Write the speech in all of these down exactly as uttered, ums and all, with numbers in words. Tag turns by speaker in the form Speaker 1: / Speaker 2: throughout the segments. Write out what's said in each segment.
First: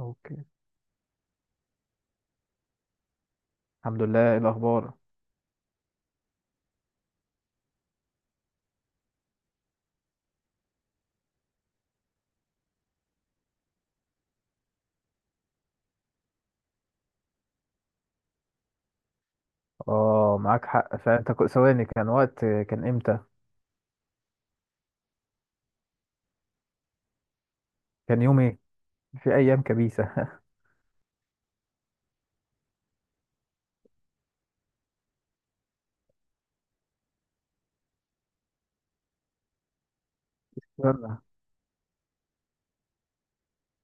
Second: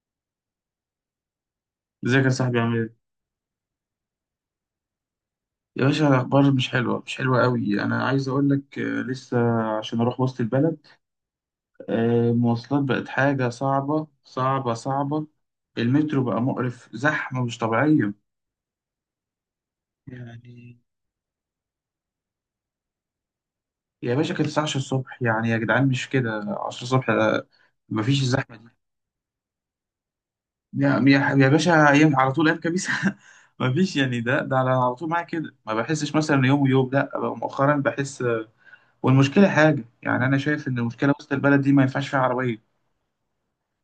Speaker 1: اوكي.
Speaker 2: ازيك يا صاحبي؟ عامل ايه؟
Speaker 1: الحمد لله، ايه الاخبار؟
Speaker 2: يا باشا الأخبار مش حلوة، مش حلوة قوي. أنا عايز أقول لك، آه، لسه عشان أروح وسط البلد. آه، المواصلات بقت حاجة صعبة صعبة صعبة. المترو بقى مقرف، زحمة مش طبيعية.
Speaker 1: اه معاك
Speaker 2: يعني
Speaker 1: حق. فانت كو- ثواني، كان وقت كان امتى؟
Speaker 2: يا باشا كانت الساعة عشرة الصبح، يعني يا جدعان مش كده. عشرة الصبح ده مفيش
Speaker 1: كان يوم
Speaker 2: الزحمة
Speaker 1: ايه؟
Speaker 2: دي.
Speaker 1: في ايام كبيسه.
Speaker 2: يا يا يا باشا، أيام على طول، أيام كبيسة. مفيش يعني. ده ده على على طول معايا كده، ما بحسش مثلا يوم ويوم، لا بقى مؤخرا بحس. والمشكله حاجه، يعني انا شايف ان المشكله
Speaker 1: يلا.
Speaker 2: وسط البلد دي ما ينفعش فيها عربيه.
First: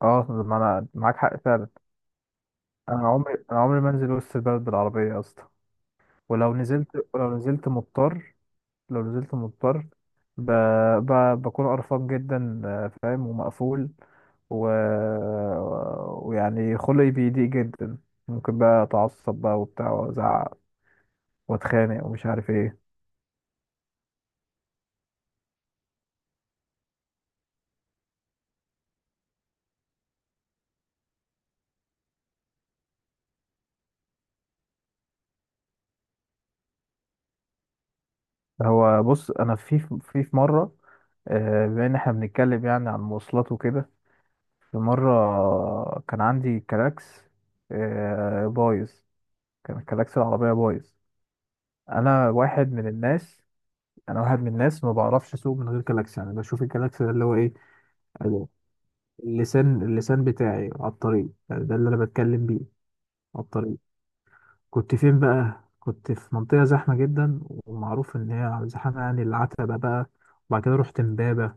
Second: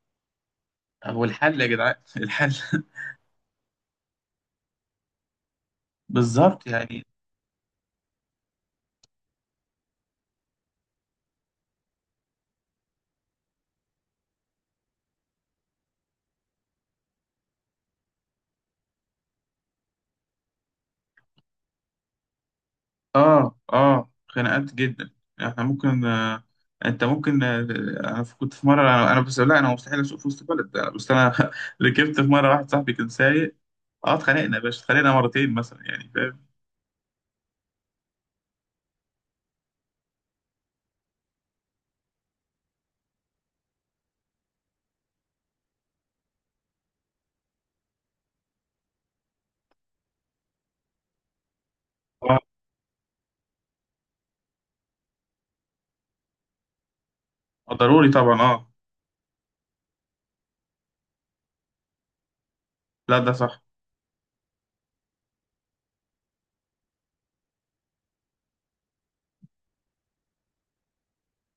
Speaker 1: اه ما انا معاك
Speaker 2: هو
Speaker 1: حق
Speaker 2: الحل يا
Speaker 1: فعلا.
Speaker 2: جدعان الحل.
Speaker 1: انا عمري انا عمري ما انزل وسط البلد بالعربيه يا اسطى. ولو
Speaker 2: بالظبط
Speaker 1: نزلت
Speaker 2: يعني.
Speaker 1: ولو نزلت مضطر، لو نزلت مضطر، ب... ب... بكون قرفان جدا، آه، فاهم ومقفول، و... ويعني خلقي بيضيق جدا. ممكن بقى اتعصب بقى وبتاع وازعق واتخانق ومش عارف ايه.
Speaker 2: اه اه، خناقات جدا. احنا ممكن آه، انت ممكن آه. انا ف- كنت في مره، انا أنا بس، لا انا مستحيل اسوق في وسط البلد. أنا- بس انا ركبت في مره واحد صاحبي كان سايق. اه، اتخانقنا يا باشا، اتخانقنا مرتين مثلا، يعني فاهم.
Speaker 1: هو بص، انا في في في مره، آه، بما ان احنا بنتكلم يعني عن المواصلات وكده، في مره كان عندي كلاكس آه، بايظ. كان كلاكس العربيه بايظ. انا
Speaker 2: اه،
Speaker 1: واحد من الناس، انا واحد من الناس ما بعرفش اسوق من غير كلاكس. يعني بشوف الكلاكس ده اللي هو ايه؟
Speaker 2: ضروري طبعا، اه.
Speaker 1: اللسان اللسان بتاعي على الطريق. يعني ده اللي انا بتكلم بيه،
Speaker 2: لا ده
Speaker 1: على
Speaker 2: صح.
Speaker 1: الطريق. كنت فين بقى؟ كنت في منطقه زحمه جدا، ومعروف ان هي زحمه، يعني العتبه بقى. وبعد كده رحت امبابه.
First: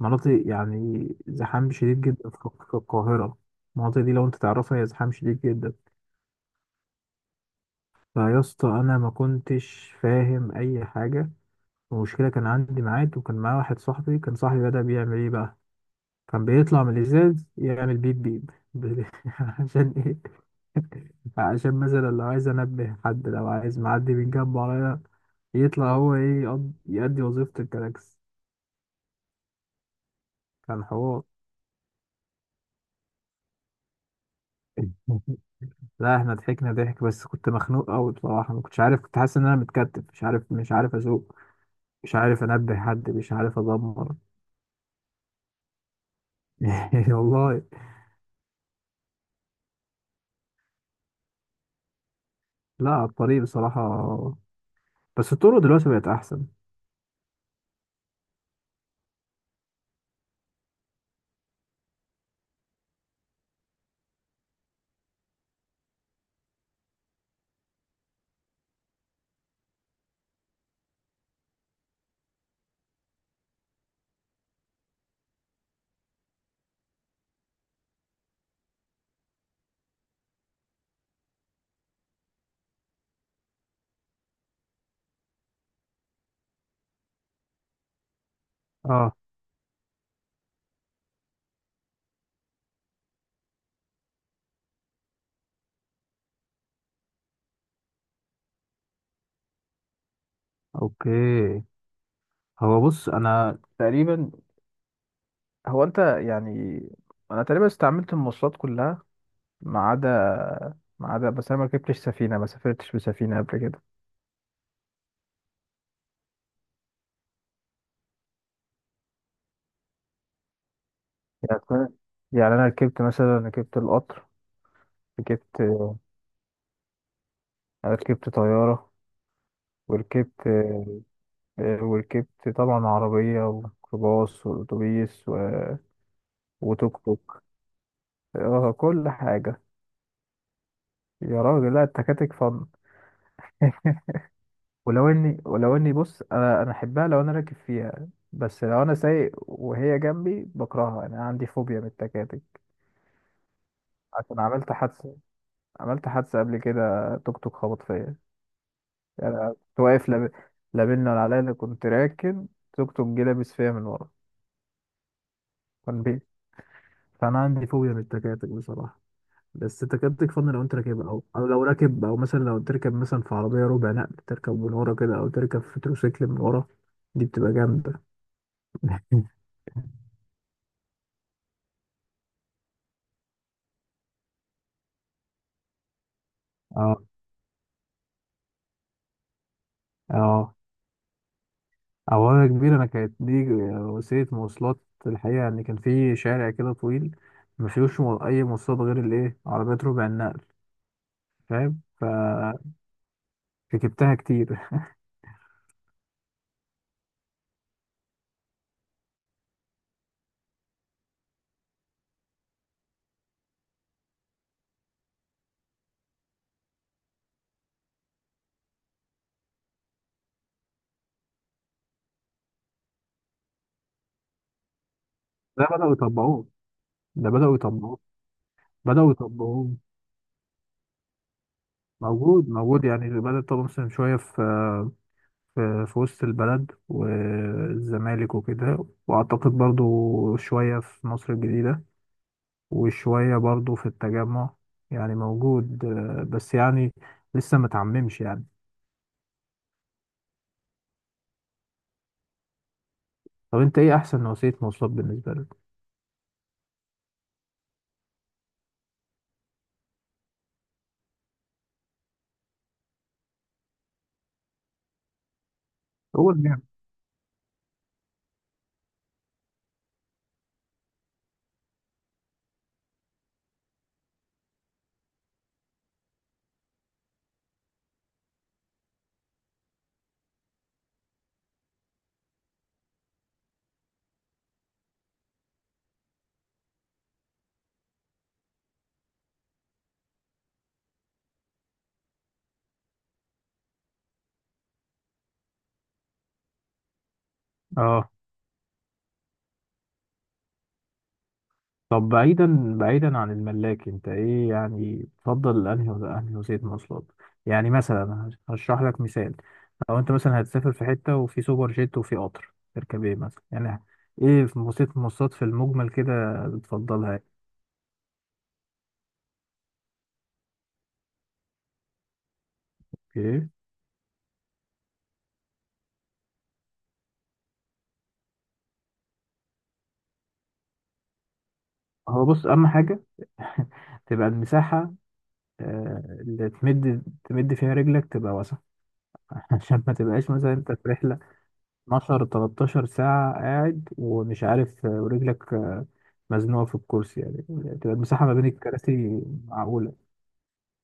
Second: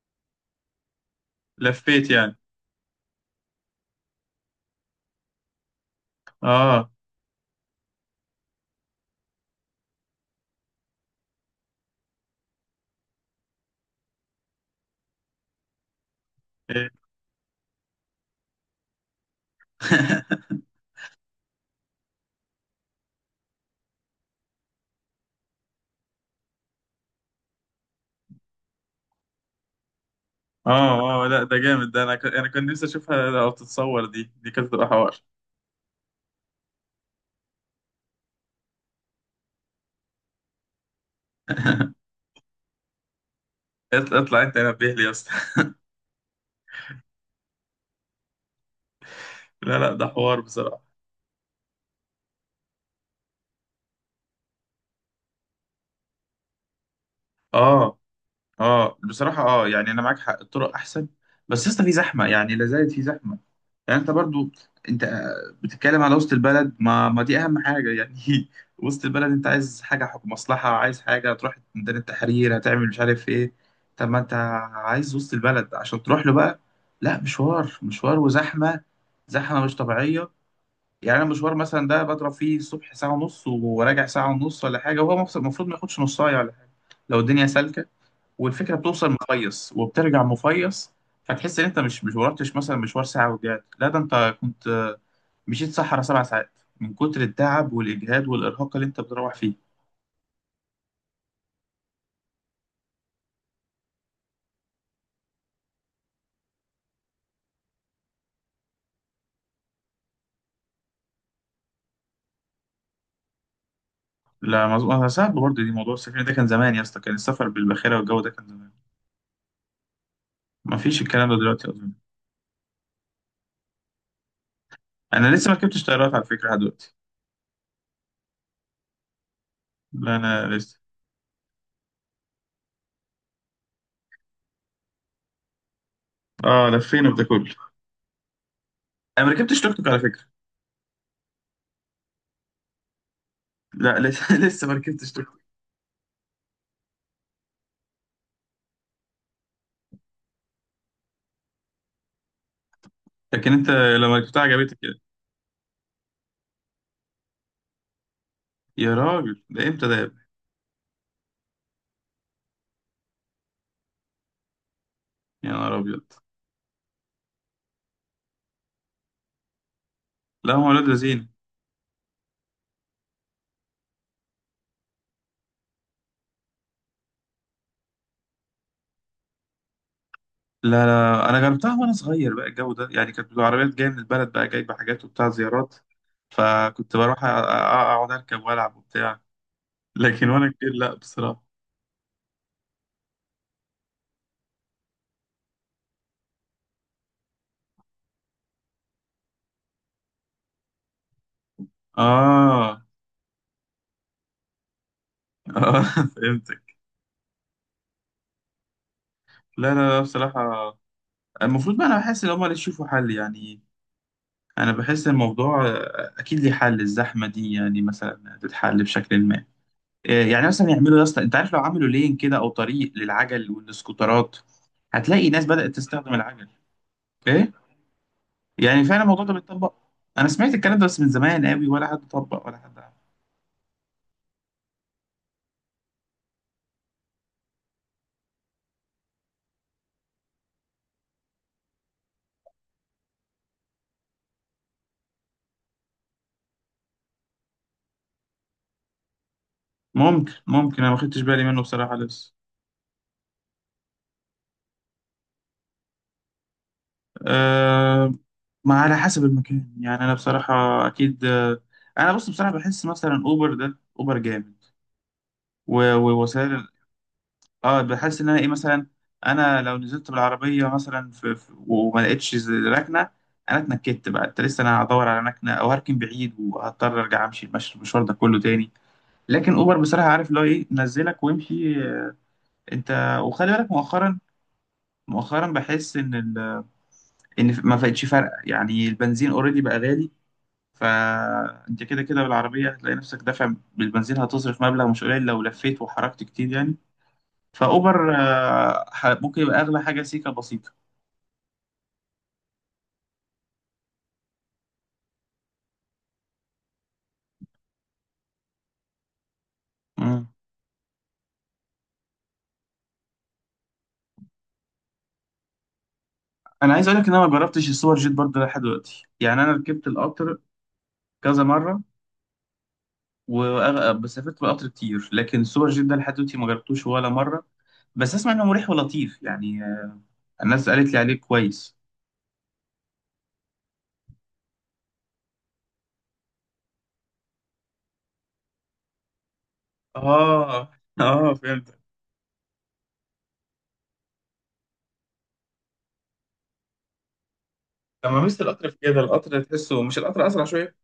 Speaker 1: مناطق يعني زحام شديد
Speaker 2: لفيت
Speaker 1: جدا
Speaker 2: يعني.
Speaker 1: في في القاهرة. المناطق دي لو انت تعرفها هي زحام شديد جدا.
Speaker 2: اه،
Speaker 1: فيا اسطى انا ما كنتش فاهم اي حاجة. المشكلة كان عندي ميعاد وكان معايا واحد صاحبي. كان صاحبي بدأ بيعمل ايه بقى؟ كان بيطلع
Speaker 2: إيه.
Speaker 1: من الازاز يعمل بيب بيب ب- عشان ايه؟ عشان مثلا لو عايز انبه حد، لو عايز معدي من جنبه عليا، يطلع هو ايه، يقض- يأدي وظيفة الكلاكس. كان حوار.
Speaker 2: اه اه، لا ده جامد ده. انا ك... انا كان نفسي اشوفها، لو تتصور دي دي كانت تبقى حوار.
Speaker 1: لا احنا ضحكنا ضحك، بس كنت مخنوق قوي بصراحة. ما كنتش عارف، كنت حاسس ان انا متكتف، مش عارف مش عارف اسوق، مش عارف انبه حد، مش عارف ادمر.
Speaker 2: اطلع اطلع، انت نبه لي يا اسطى.
Speaker 1: والله.
Speaker 2: لا لا، ده حوار بصراحه.
Speaker 1: لا على الطريق بصراحة. بس الطرق دلوقتي بقت احسن.
Speaker 2: اه اه بصراحه، اه يعني انا معاك حق، الطرق احسن. بس يا اسطى في زحمه، يعني لا زالت في زحمه. يعني انت برضو، انت بتتكلم على وسط البلد، ما ما دي اهم حاجه يعني. وسط البلد انت عايز حاجه، حكم مصلحه، عايز حاجه تروح ميدان التحرير، هتعمل مش عارف ايه. طب ما انت عايز وسط البلد عشان تروح له بقى. لا مشوار، مشوار وزحمه، زحمه مش طبيعيه. يعني انا مشوار مثلا ده بضرب فيه الصبح ساعه ونص، وراجع ساعه ونص ولا حاجه، وهو مفس- المفروض ما ياخدش نص ساعه ولا حاجه، لو الدنيا سالكه. والفكره بتوصل
Speaker 1: اه،
Speaker 2: مفيص وبترجع مفيص. فتحس ان انت مش مش ورحتش مثلا مشوار ساعه ورجعت، لا ده انت كنت آه، مشيت صحرا سبع ساعات، من كتر التعب والاجهاد والارهاق اللي انت بتروح فيه.
Speaker 1: اوكي. هو بص، انا تقريبا هو انت يعني انا تقريبا استعملت المواصلات كلها، ما عدا، ما عدا بس انا ما ركبتش سفينه، ما سافرتش بسفينه قبل كده.
Speaker 2: لا مظبوط. انا صعب برضه، دي موضوع السفر ده كان زمان يا اسطى، كان السفر بالباخره والجو ده كان زمان، ما فيش الكلام ده
Speaker 1: يعني
Speaker 2: دلوقتي
Speaker 1: أنا-
Speaker 2: اظن.
Speaker 1: يعني انا ركبت، مثلا ركبت القطر،
Speaker 2: انا لسه ما
Speaker 1: ركبت
Speaker 2: ركبتش طيارات على فكره لحد دلوقتي،
Speaker 1: ركبت طياره،
Speaker 2: لا انا
Speaker 1: وركبت
Speaker 2: لسه.
Speaker 1: آه، وركبت طبعا عربية وميكروباص وأتوبيس و...
Speaker 2: اه
Speaker 1: وتوك
Speaker 2: لفينا بده
Speaker 1: توك،
Speaker 2: كله.
Speaker 1: آه، كل
Speaker 2: انا ما ركبتش
Speaker 1: حاجة.
Speaker 2: توك توك على فكره.
Speaker 1: يا راجل لا، التكاتك فن.
Speaker 2: لا لسه لسه ما
Speaker 1: ولو
Speaker 2: ركبتش توك
Speaker 1: اني
Speaker 2: توك.
Speaker 1: ولو اني بص، انا انا احبها لو انا راكب فيها، بس لو انا سايق وهي جنبي بكرهها. انا عندي فوبيا من التكاتك،
Speaker 2: لكن انت لما
Speaker 1: عشان
Speaker 2: ركبتها
Speaker 1: عملت
Speaker 2: عجبتك يعني؟
Speaker 1: حادثة. عملت حادثة قبل كده. توك توك خبط فيا يعني.
Speaker 2: يا راجل،
Speaker 1: أنا
Speaker 2: ده
Speaker 1: كنت
Speaker 2: امتى ده يا
Speaker 1: واقف
Speaker 2: ابني؟
Speaker 1: لاب... لا بينا ولا عليا، أنا كنت راكن. توك توك جه لابس فيا من ورا،
Speaker 2: يا نهار ابيض!
Speaker 1: كان بيه. فانا عندي فوبيا من التكاتك بصراحة. بس انت كده بتكفن
Speaker 2: لا
Speaker 1: لو
Speaker 2: هم
Speaker 1: انت
Speaker 2: ولاد
Speaker 1: راكب، او
Speaker 2: لذين.
Speaker 1: او لو راكب، او مثلا لو تركب مثلا في عربيه ربع نقل، تركب من ورا كده، او تركب في تروسيكل من ورا. دي بتبقى جامده.
Speaker 2: لا لا، انا جربتها وانا صغير بقى، الجو ده يعني، كانت العربيات جايه من البلد بقى، جايبه حاجات وبتاع زيارات، فكنت
Speaker 1: اه
Speaker 2: بروح أ- أ- اقعد اركب والعب وبتاع. لكن وانا
Speaker 1: اه.
Speaker 2: كبير لا بصراحه.
Speaker 1: او انا كبير، انا كانت دي وسيله مواصلات. الحقيقه يعني كان في شارع كده طويل ما فيهوش مو- اي مواصلات غير الايه، عربيات ربع النقل. فاهم؟
Speaker 2: اه
Speaker 1: فركبتها
Speaker 2: اه.
Speaker 1: كتير.
Speaker 2: فهمتك. لا لا لا بصراحه، المفروض بقى انا بحس ان هم اللي يشوفوا حل يعني. انا بحس الموضوع آه، اكيد ليه حل، الزحمه دي يعني مثلا تتحل بشكل ما. آه، يعني مثلا يعملوا، يا اسطى انت عارف، لو عملوا لين كده او طريق للعجل والسكوترات، هتلاقي ناس
Speaker 1: ده
Speaker 2: بدأت
Speaker 1: بداوا
Speaker 2: تستخدم
Speaker 1: يطبقوه،
Speaker 2: العجل.
Speaker 1: ده
Speaker 2: ايه،
Speaker 1: بداوا يطبقوه
Speaker 2: يعني فعلا
Speaker 1: بداوا
Speaker 2: الموضوع ده
Speaker 1: يطبقوه.
Speaker 2: بيتطبق؟ انا سمعت الكلام ده بس من زمان قوي، ولا حد طبق
Speaker 1: موجود
Speaker 2: ولا حد
Speaker 1: موجود،
Speaker 2: عمل.
Speaker 1: يعني بدأ يطبق مثلا شويه في في في وسط البلد والزمالك وكده، وأعتقد برضو شوية في مصر الجديدة، وشوية برضو في التجمع. يعني موجود، آه، بس يعني لسه متعممش يعني.
Speaker 2: ممكن ممكن، انا ما خدتش بالي منه بصراحه لسه.
Speaker 1: طب انت ايه احسن نوعية مواصلات بالنسبة لك؟
Speaker 2: أه، ما على حسب المكان يعني. انا بصراحه اكيد آه، انا بص بصراحه بحس مثلا اوبر ده، اوبر جامد. و-
Speaker 1: هو
Speaker 2: ووسائل
Speaker 1: الجامع.
Speaker 2: ال- اه بحس ان انا ايه مثلا، انا لو نزلت بالعربيه مثلا في في- وما لقيتش ز- ركنه، انا اتنكدت بقى. انت لسه انا هدور على مكنه او هركن بعيد، وهضطر ارجع امشي المشي- المشوار ده كله تاني. لكن اوبر بصراحه، عارف اللي هو ايه، نزلك وامشي. آه، انت وخلي بالك مؤخرا، مؤخرا بحس ان ال... ان ما بقتش فارقه يعني، البنزين اوريدي بقى غالي، فانت كده كده بالعربيه هتلاقي نفسك دافع بالبنزين، هتصرف مبلغ مش قليل لو لفيت وحركت كتير يعني.
Speaker 1: اه.
Speaker 2: فاوبر آه، ح- ممكن يبقى اغلى حاجه سيكه بسيطه.
Speaker 1: طب بعيدا، بعيدا عن الملاك، انت ايه يعني، تفضل انهي ولا انهي وسيله مواصلات؟ يعني مثلا هشرح لك مثال. لو انت
Speaker 2: مم.
Speaker 1: مثلا هتسافر في حته، وفي سوبر جيت، وفي قطر، تركب ايه مثلا يعني؟ ايه في وسيله المواصلات في المجمل كده
Speaker 2: انا عايز اقول لك ان
Speaker 1: بتفضلها؟
Speaker 2: انا ما جربتش السوبر جيت برضه لحد دلوقتي. يعني انا ركبت القطر كذا مره،
Speaker 1: ايه.
Speaker 2: وأغ- بس سافرت بالقطر كتير، لكن سوبر جيت ده لحد دلوقتي ما جربتوش ولا مرة. بس اسمع انه مريح ولطيف يعني، آه، الناس قالت لي عليه كويس.
Speaker 1: هو بص، اهم حاجه تبقى المساحه، آه، اللي تمد، تمد فيها رجلك، تبقى واسعه. عشان ما تبقاش مثلا
Speaker 2: اه
Speaker 1: انت في رحله
Speaker 2: اه فهمت.
Speaker 1: 12 تلتاشر ساعه قاعد ومش عارف، آه، ورجلك مزنوقه في الكرسي. يعني يعني تبقى
Speaker 2: لما
Speaker 1: المساحه ما
Speaker 2: مست
Speaker 1: بين
Speaker 2: القطر في كده،
Speaker 1: الكراسي
Speaker 2: القطر تحسه
Speaker 1: معقوله.
Speaker 2: مش، القطر اسرع شويه؟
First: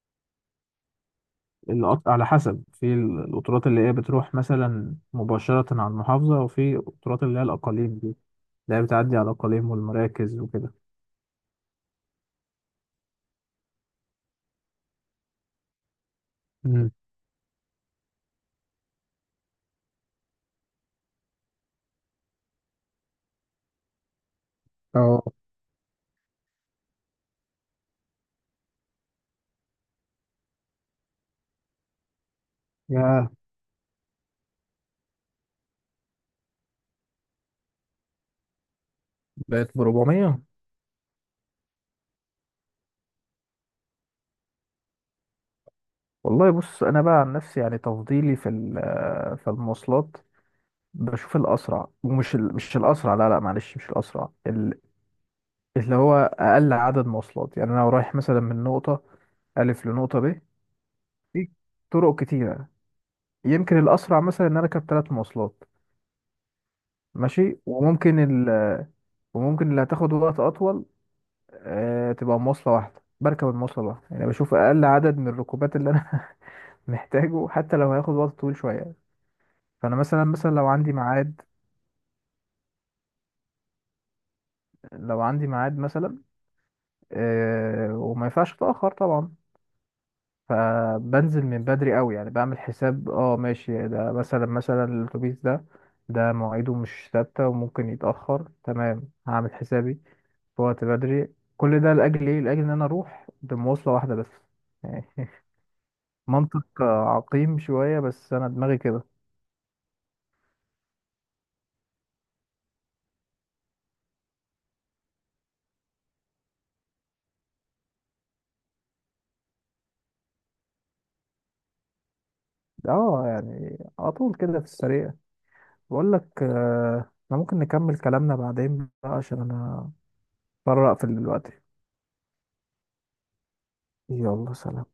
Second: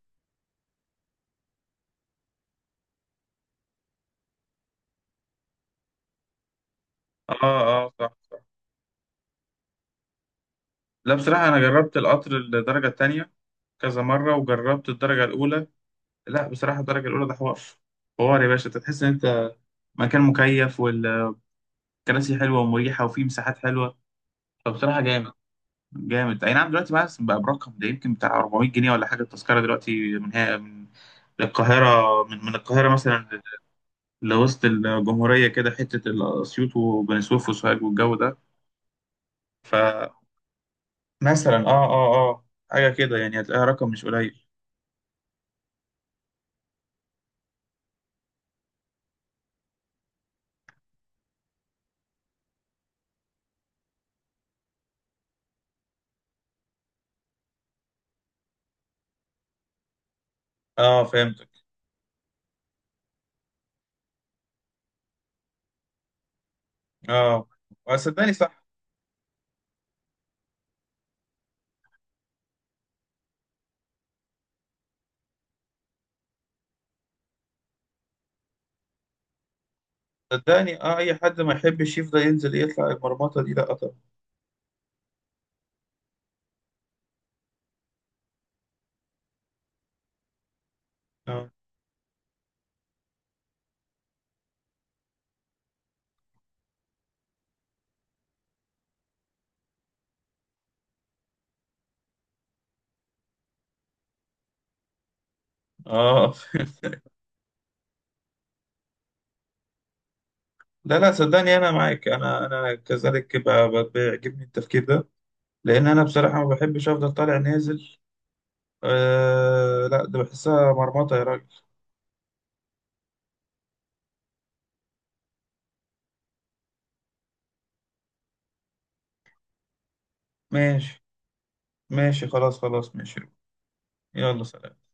Speaker 1: القط- على حسب، في القطارات اللي هي بتروح مثلا مباشره على المحافظه، وفي قطارات
Speaker 2: اه
Speaker 1: اللي هي
Speaker 2: اه
Speaker 1: الاقاليم دي،
Speaker 2: صح صح.
Speaker 1: اللي هي بتعدي على الاقاليم والمراكز وكده.
Speaker 2: لا بصراحه انا جربت القطر الدرجه الثانيه كذا مره، وجربت الدرجه الاولى. لا بصراحه،
Speaker 1: امم
Speaker 2: الدرجه الاولى ده حوار، حوار يا باشا. أنت تحس ان انت مكان مكيف، والكراسي حلوه ومريحه، وفيه مساحات حلوه. فبصراحه
Speaker 1: اه.
Speaker 2: جامد، جامد. اي نعم، دلوقتي بقى بقى برقم ده، يمكن بتاع اربعمية جنيه ولا حاجه التذكره دلوقتي، من هي، من القاهره، من من القاهره
Speaker 1: يا،
Speaker 2: مثلا لوسط الجمهوريه كده حته، اسيوط وبني سويف وسوهاج والجو ده.
Speaker 1: بقت ب
Speaker 2: فمثلا
Speaker 1: اربعمية؟
Speaker 2: اه اه اه، حاجه كده يعني، هتلاقيها رقم مش قليل.
Speaker 1: والله بص انا بقى عن نفسي، يعني تفضيلي في ال- في المواصلات، بشوف الاسرع. ومش ال... مش الاسرع لا لا، معلش، مش الاسرع، ال... اللي هو اقل عدد مواصلات. يعني انا لو رايح مثلا من نقطه الف لنقطه ب،
Speaker 2: اه فهمتك.
Speaker 1: في طرق كتيرة. يمكن الأسرع مثلا إن أنا أركب ثلاث مواصلات
Speaker 2: اه
Speaker 1: ماشي،
Speaker 2: آه،
Speaker 1: وممكن
Speaker 2: صدقني صح.
Speaker 1: ال... وممكن اللي هتاخد وقت أطول آه تبقى مواصلة واحدة. بركب المواصلة الواحدة، يعني بشوف أقل عدد من الركوبات اللي أنا محتاجه، حتى لو هياخد وقت طويل شوية. فأنا مثلا، مثلا لو
Speaker 2: صدقني،
Speaker 1: عندي
Speaker 2: اه اي حد
Speaker 1: ميعاد،
Speaker 2: ما يحبش يفضل ينزل يطلع المرمطه دي، لا طبعا.
Speaker 1: لو عندي ميعاد مثلا، آه وما ينفعش أتأخر طبعا، فبنزل
Speaker 2: اه
Speaker 1: من بدري قوي. يعني بعمل حساب اه ماشي ده، مثلا، مثلا الأتوبيس ده، ده مواعيده مش ثابتة وممكن يتأخر، تمام، هعمل حسابي في وقت بدري. كل ده لأجل إيه؟ لأجل إن أنا أروح بمواصلة واحدة بس يعني.
Speaker 2: اه.
Speaker 1: منطق، آه، عقيم شوية، بس أنا دماغي كده.
Speaker 2: لا لا، صدقني انا معاك، انا انا كذلك، ب- ب- بيعجبني التفكير ده، لان انا بصراحه ما بحبش افضل طالع نازل. آه لا، ده بحسها مرمطه يا راجل.
Speaker 1: اه. يعني على طول كده في السريع، بقول لك آه، احنا ممكن نكمل كلامنا بعدين بقى، عشان أنا برق
Speaker 2: ماشي،
Speaker 1: في دلوقتي.
Speaker 2: ماشي خلاص، خلاص ماشي. يلا
Speaker 1: يلا
Speaker 2: سلام.
Speaker 1: سلام.